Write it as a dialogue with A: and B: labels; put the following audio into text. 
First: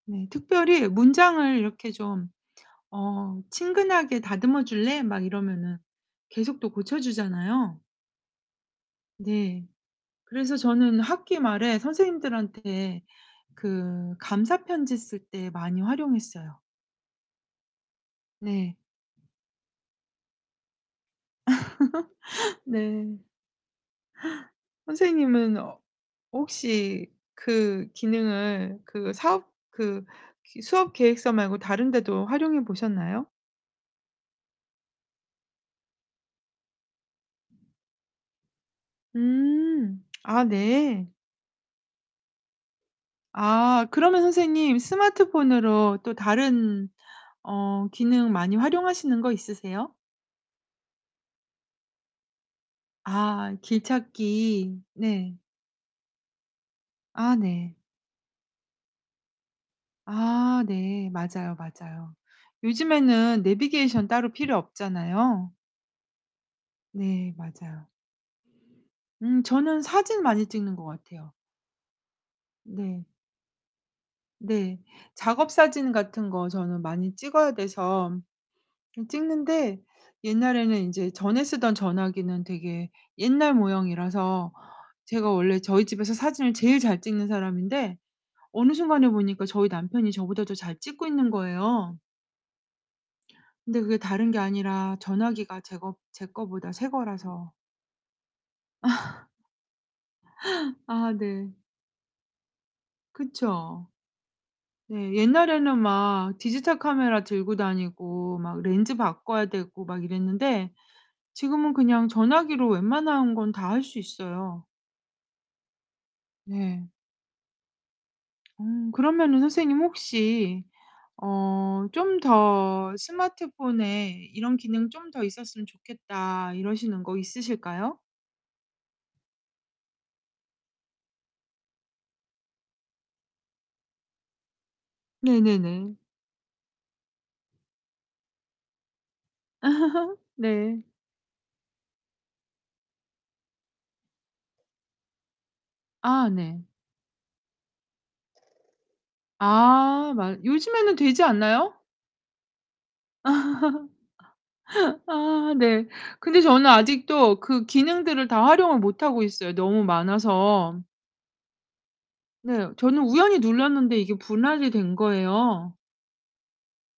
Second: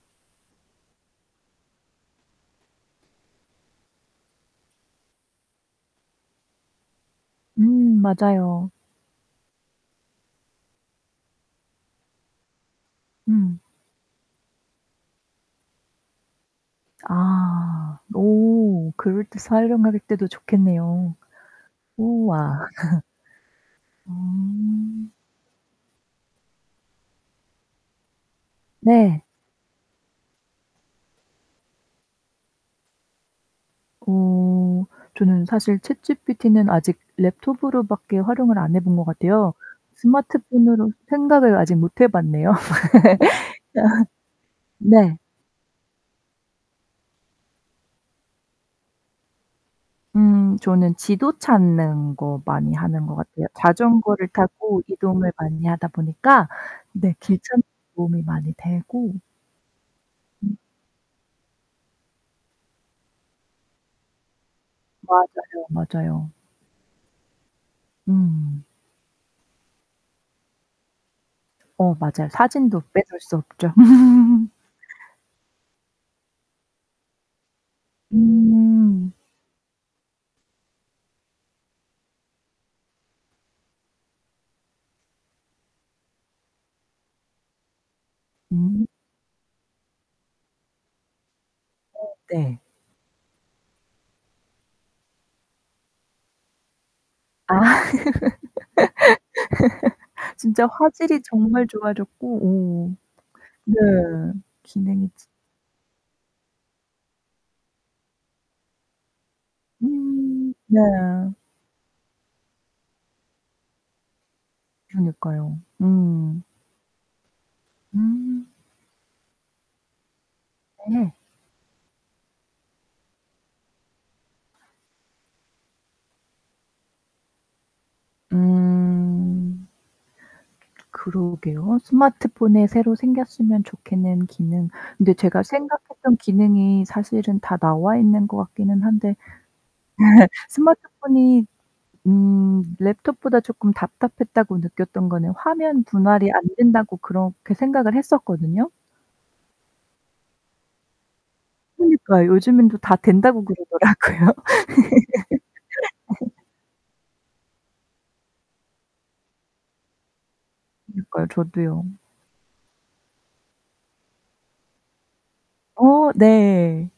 A: 네, 특별히 문장을 이렇게 좀 어 "친근하게 다듬어 줄래?" 막 이러면은 계속 또 고쳐 주잖아요.
B: 음, 맞아요.
A: 네. 그래서 저는 학기 말에 선생님들한테
B: 음.
A: 그 감사 편지 쓸 때 많이 활용했어요.
B: 아,
A: 네.
B: 오. 그럴 때 [unintelligible] 때도 좋겠네요. 우와.
A: 네.
B: 어.
A: 선생님은 어 혹시 그 기능을 그
B: 네.
A: 사업 그 그 수업계획서 말고 다른 데도 활용해 보셨나요?
B: 어. 저는 사실 ChatGPT는 아직 Laptop으로 밖에 활용을 안 해 본 것 같아요.
A: 음 아
B: 스마트폰으로
A: 네.
B: 생각을 아직 못 해 봤네요.
A: 아
B: 아
A: 그러면 선생님
B: 네.
A: 스마트폰으로 또 다른 어 기능 많이 활용하시는 거 있으세요?
B: 음 저는 지도 찾는 거 많이 하는 것 같아요.
A: 아
B: 자전거를
A: 길찾기.
B: 타고 이동을
A: 네.
B: 많이 하다 보니까. 네
A: 아
B: 길 찾는
A: 네.
B: 도움이 많이 되고 음.
A: 아 네. 맞아요, 맞아요. 요즘에는 네비게이션 따로 필요
B: 맞아요,
A: 없잖아요.
B: 맞아요.
A: 네, 맞아요.
B: 음.
A: 음 저는 사진 많이 찍는 것 같아요.
B: 어, 맞아요. 사진도
A: 네.
B: 빼놓을 수 없죠.
A: 네. 작업 사진 같은 거 저는 많이 찍어야 돼서 좀
B: 음.
A: 찍는데 옛날에는 인제 전에 쓰던 전화기는 되게 옛날 모형이라서 제가 원래 저희 집에서 사진을 제일 잘 찍는 사람인데 어느
B: 음.
A: 순간에 보니까 저희 남편이 저보다 더 잘 찍고 있는 거예요.
B: 어 네.
A: 근데 그게 다른 게 아니라 전화기가 제 거 제 거보다 새 거라서.
B: 아
A: 아
B: 진짜
A: 아
B: 화질이
A: 네.
B: 정말 좋아졌고, 오 네.
A: 그쵸.
B: 기능이
A: 네.
B: 진
A: 옛날에는 막 디지털 카메라 들고 다니고 막 렌즈 바꿔야 되고 막
B: 음
A: 이랬는데
B: 네.
A: 지금은 그냥 전화기로 웬만한 건 다 할 수 있어요.
B: 그러니까요. 음.
A: 네.
B: 음.
A: 음 그러면은 선생님 혹시
B: 네.
A: 어 좀 더 스마트폰에 "이런 기능 좀 더 있었으면 좋겠다" 이러시는 거 있으실까요?
B: 음. 그러게요. 스마트폰에 새로 생겼으면 좋겠는 기능. 근데 제가
A: 네네네.
B: 생각했던 기능이 사실은 다 나와 있는 것 같기는 한데.
A: 아 네.
B: 스마트폰이 음 Laptop보다 쪼금 답답했다고 느꼈던 거는 화면 분할이
A: 아
B: 안
A: 네.
B: 된다고 그렇게 생각을 했었거든요?
A: 아 맞 요즘에는 되지 않나요?
B: 그니까요. 요즘 다 된다고
A: 아
B: 그러더라구요.
A: 아 네. 근데 저는 아직도 그 기능들을 다 활용을 못 하고 있어요, 너무 많아서.
B: 그니까요. 저도요.
A: 네. 저는 우연히 눌렀는데 이게 분할이 된 거예요.
B: 어 네.